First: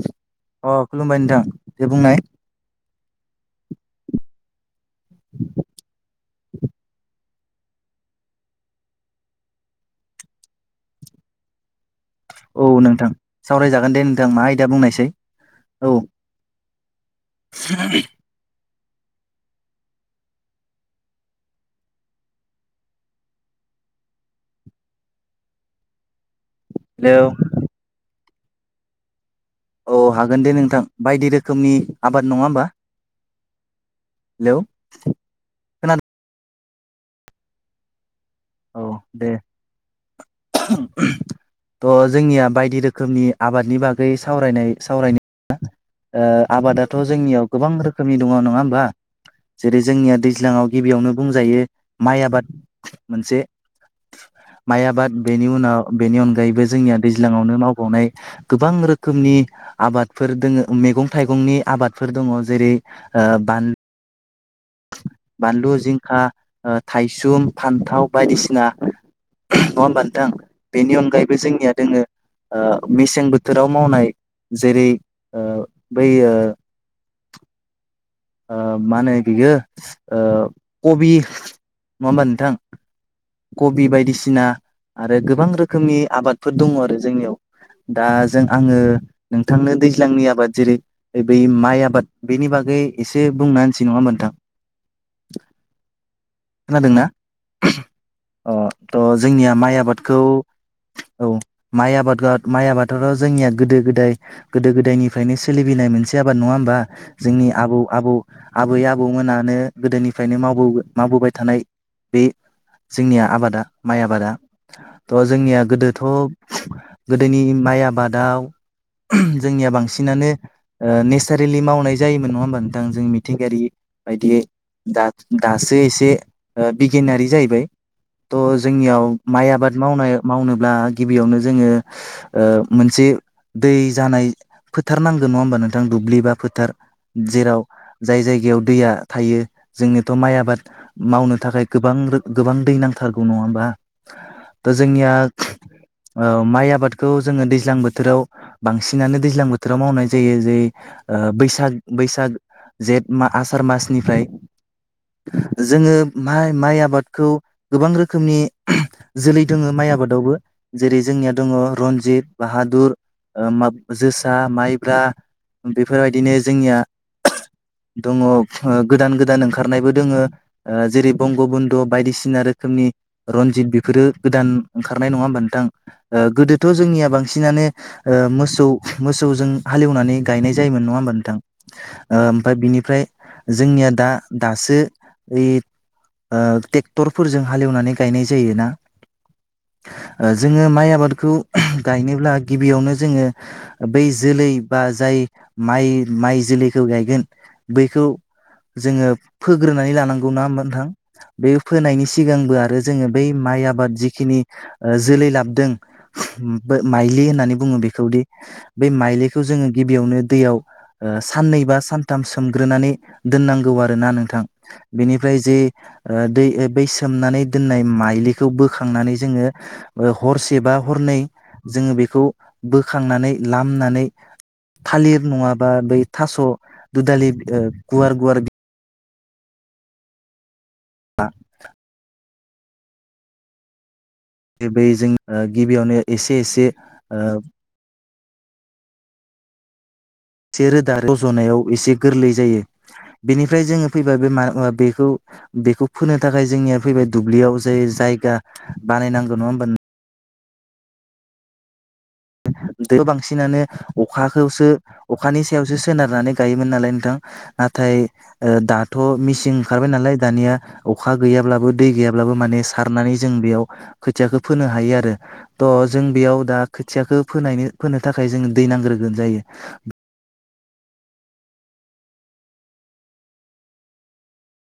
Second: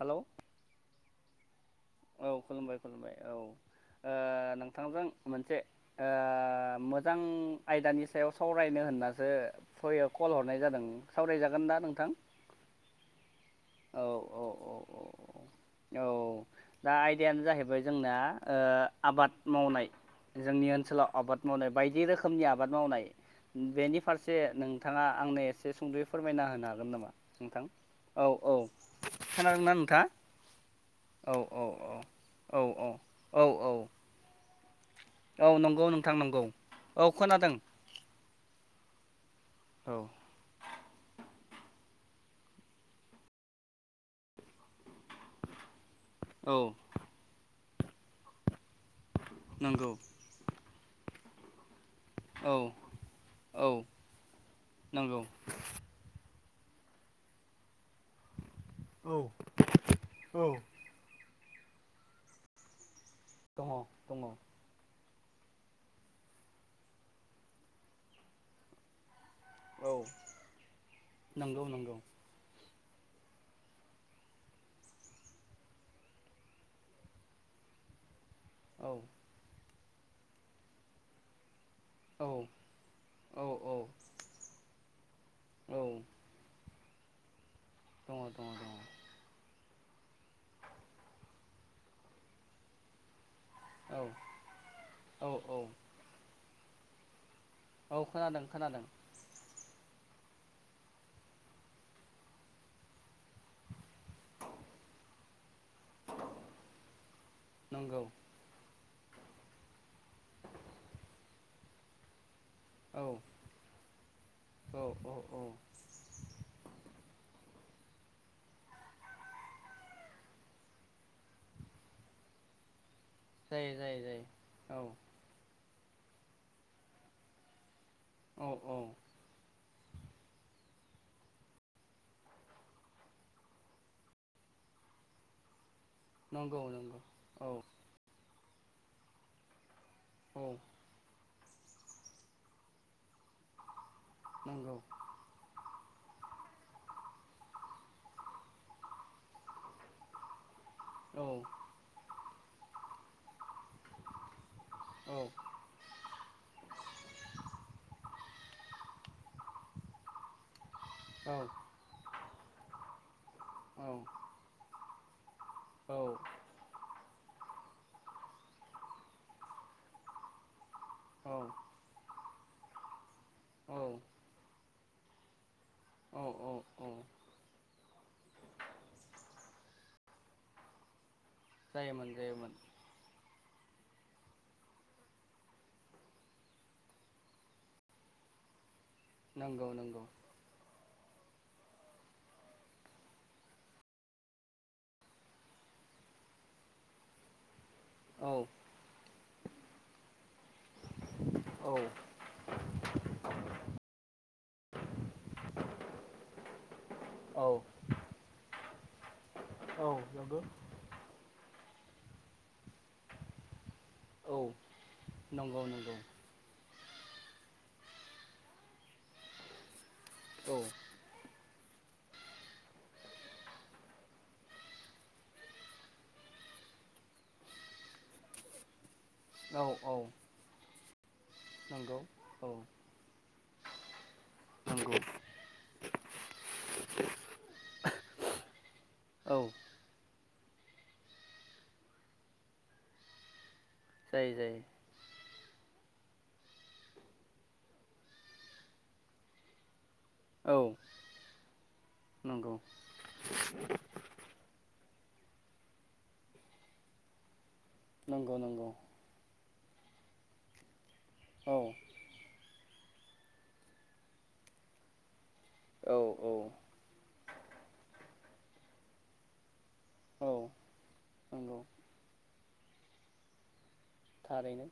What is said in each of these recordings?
Hello अ खुलुमबाय नोंथां दे बुंनाय। औ खुलुमबाय खुलुमबाय औ ओ नोंथांजों मोनसे ओ मोजां आयदानि सायाव सावरायनो होननासो फय ओ कल हरनाय जादों सावरायजागोन दा नोंथां? औ नोंथां सावरायजागोन औ दे नोंथां औ मा औ आयदा औ बुंनायसाय औ दा आयदायानो जाहैबाय जोंना ओ आबाद मावनाय। जोंनि ओनसोलाव आबाद मावनाय बायदि रोखोमनि आबाद मावनाय बेनि फारसे नोंथाङा आंनो एसे सुंद'यै फोरमायना होनो हागोन नामा हेलौ नोंथां? औ औ खोनादोंना औ हागोन दे नोंथां बायदि नोंथाङा औ औ रोखोमनि औ आबाद नङा होमबा औ औ औ औ हेलौ औ नंगौ खोनादों नोंथां नंगौ औ खोनादों। औ दे। औ थ' जोंनिया बायदि रोखोमनि आबादनि बागै सावरायनाय सावरायनि ओ औ आबादाथ' जोंनियाव गोबां रोखोमनि दङ नङा ओमबा जेरै नंगौ जोंनिया दैज्लांआव गिबियावनो बुंजायो माइ आबाद औ मोनसे औ माइ आबाद नंगौ बेनि उनाव बेनि अनगायैबो जोंनिया दैज्लांआवनो मावबावनाय गोबां औ रोखोमनि आबादफोर औ दोङो। मेगं थाइगंनि आबादफोर दङ जेरै ओ दङ बानलु दङ। बानलु जिंखा ओ थाइसुम फान्थाव बायदिसिना नङा ओमबा औ नोंथां बेनि अनगायैबो नंगौ जोंनिया नंगौ दोङो ओ मेसें बोथोराव मावनाय जेरै ओ बै ओ ओ औ मा होनो बियो ओ कबि नङा औ ओमबा नोंथां? औ औ कबि बायदिसिना आरो गोबां औ रोखोमनि आबादफोर दङ आरो जोंनियाव। दा दङ जों दङ दङ आङो नोंथांनो दैज्लांनि आबाद जेरै बै माइ आबाद बेनि बागै एसे बुंना होनोसै नङा औ होमबा नोंथां, औ औ औ खोनादोंना? औ खोनादों। ओ खोनादों थ' जोंनिया माइ आबादखौ औ माइ आबाद माइ आबादआथ' जोंनिया गोदो गोदाय गोदो गोदायनिफ्रायनो सोलिबोनाय मोनसे आबाद नङा होमबा जोंनि आबौ नंगौ आबौ आबै आबौमोनानो गोदोनिफ्रायनो मावबो मावबोबाय थानाय बे औ जोंनिया आबादा माइ आबादा। औ औ थ' औ जोंनिया गोदोथ' गोदोनि माइ आबादाव जोंनिया बांसिनानो ओ नेचारेलि मावनाय जायोमोन नङा होमबा नोंथां जों मि थिंगायारि जायो जायो बायदियै जायो औ दा दासो एसे ओ बिगियानारि जाहैबाय। थ' औ औ जोंनियाव माइ आबाद मावनायाव मावनोब्ला गिबियावनो जोङो ओ मोनसे दै जानाय फोथार नांगोन नङा होमबा नों थां दुब्लि बा नंगौ फोथार नंगौ औ जेराव जाय जायगायाव दैया थायो जोंनियाथ' माइ औ आबाद मावनो थाखाय गोबां रो गोबां दै नांथारगौ नङा होमबा? दा नंगौ जोंनिया ओ माइ आबादखौ जोङो दैज्लां बोथोराव बांसिनानो दैज्लां बोथोराव मावनाय जायो जेरै औ ओ बैसाग बैसाग जेठ मा आसार मासनिफ्राय। औ। जोङो माइ माइ आबाद खौ गोबां रोखोमनि जोलै दङो माइ आबादावबो। जेरै औ जोंनिया दङ रन्जित बाहादुर ओ मा औ जोसा माइब्रा। बेफोरबायदिनो जोंनिया दङ ओ गोदान गोदान ओंखारनायबो दोङो जेरै बंग बन दु बायदिसिना रोखोमनि रनजित औ बेफोरो गोदान ओंखारनाय नङा होमबा नोंथां? ओ औ गोदोथ' औ जोंनिया बांसिनानो ओ मोसौ मोसौजों हालेवनानै गायनाय जायोमोन नङा होमबा नोंथां? ओ जायोमोन जायोमोन ओमफ्राय बिनिफ्राय जोंनिया दा दासो ओइ ओ ट्रेक्टरफोरजों हालेवनानै गायनाय जायो ना? नंगौ नों ओ जोङो माइ आबादखौ गायनोब्ला गिबियावनो जोङो बै जोलै बा जाय माइ माइ जोलैखौ गायगोन बैखौ औ जोङो फोग्रोनानै लानांगौ ना होमबा नोंथां? बे औ फोनायनि सिगांबो आरो जोङो बै माइ आबाद जिखिनि ओ जोलै लाबोदों बे माइलि औ होननानै बुङो बेखौदि बै माइलिखौ जोङो औ गिबियावनो नंगौ दैयाव ओ साननै बा सानथाम सोमग्रोनानै दोननांगौ आरोना औ नोंथां, बेनिफ्राय जे नंगौ नंगौ दै बै सोमनानै दोननाय माइलिखौ बोखांनानै जोङो ओ हरसे औ बा हरनै जोङो बेखौ बोखांनानै लामनानै थालिर नङाबा बै थास' दुदालि ओ गुवार गुवार औ औ। [unintelligible] नंगौ औ बै नंगौ जों ओ गिबियावनो एसे एसे ओ औ। से रोदा रज'नायाव एसे गोरलै जायो बेनिफ्राय जोङो फैबा जायो बेमा जायो बेखौ बेखौ फोनो थाखाय जोंनिया फैबाय दुब्लियाव जे जायगा बानायनांगो नङा होमबा नो औ नंगौ दैखौ बांसिनानो अखाखौसो अखानि सायावसो सोनारनानै गायोमोन नालाय नोंथां नाथाय नंगौ ओ नंगौ दाथ' मिसिं ओंखारबाय नालाय दानिया अखा औ गैयाब्लाबो दै गैयाब्लाबो माने सारनानै जों बेयाव खोथियाखो फोनो हायो आरो थ' औ जों औ बेयाव दा खोथियाखो फोनायनो फोनो थाखाय जोंङो दै नांग्रोगोन जायो औ नंगौ थारैनो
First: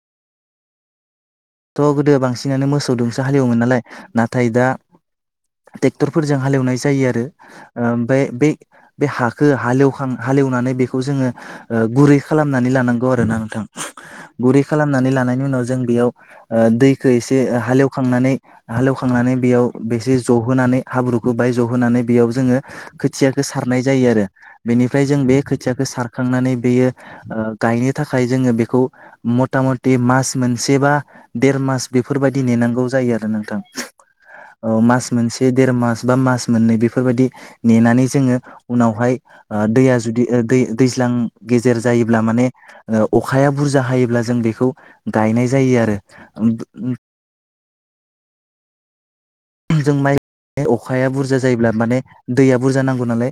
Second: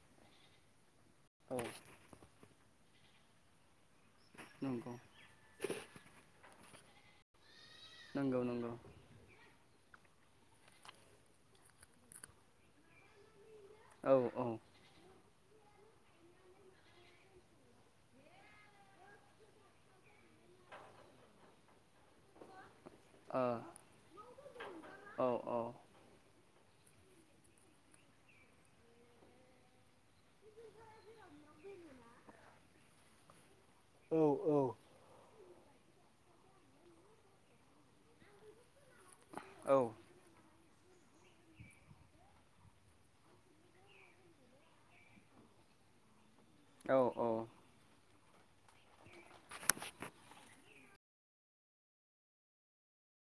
औ थ' गोदो बांसिनानो मोसौ दोंसो हालेवोमोन नालाय नाथाय दा नंगौ ट्रेक्टरफोरजों हालेवनाय जायो आरो ओम बे नंगौ बे नंगौ बे हाखो हालेवखां हालेवनानै बेखौ जोङो ओ गुरै खालामनानै लानांगौ आरो ना नोंथां औ औ गुरै खालामनानै लानायनि उनाव जों बेयाव ओ दैखो एसे हालेवखांनानै हालेवखांनानै बेयाव बेसे जहोनानै हाब्रुखो बाहाय जहोनानै बेयाव जोङो खोथ ओ औ खोथियाखो सारनाय जायो आरो बेनिफ्राय जों औ बे खोथियाखो सारखांनानै बेयो ओ गायनो थाखाय जोङो बेखौ मथा मथि मास मोनसेबा देर मास बेफोरबायदि नेनांगौ जायो आरो नोंथां औ औ औ मास मोनसे देर मास बा मास मोननै बेफोरबायदि नेनानै जोङो उनावहाय ओ औ दैया जुदि ओ दै दैज्लां गेजेर जायोब्ला माने ओ अखाया बुजा हायोब्ला जों बेखौ गायनाय जायो आरो उम उम औ औ जों माइ अखाया बुरजा जायोब्ला माने दैया बुरजा नांगौ नालाय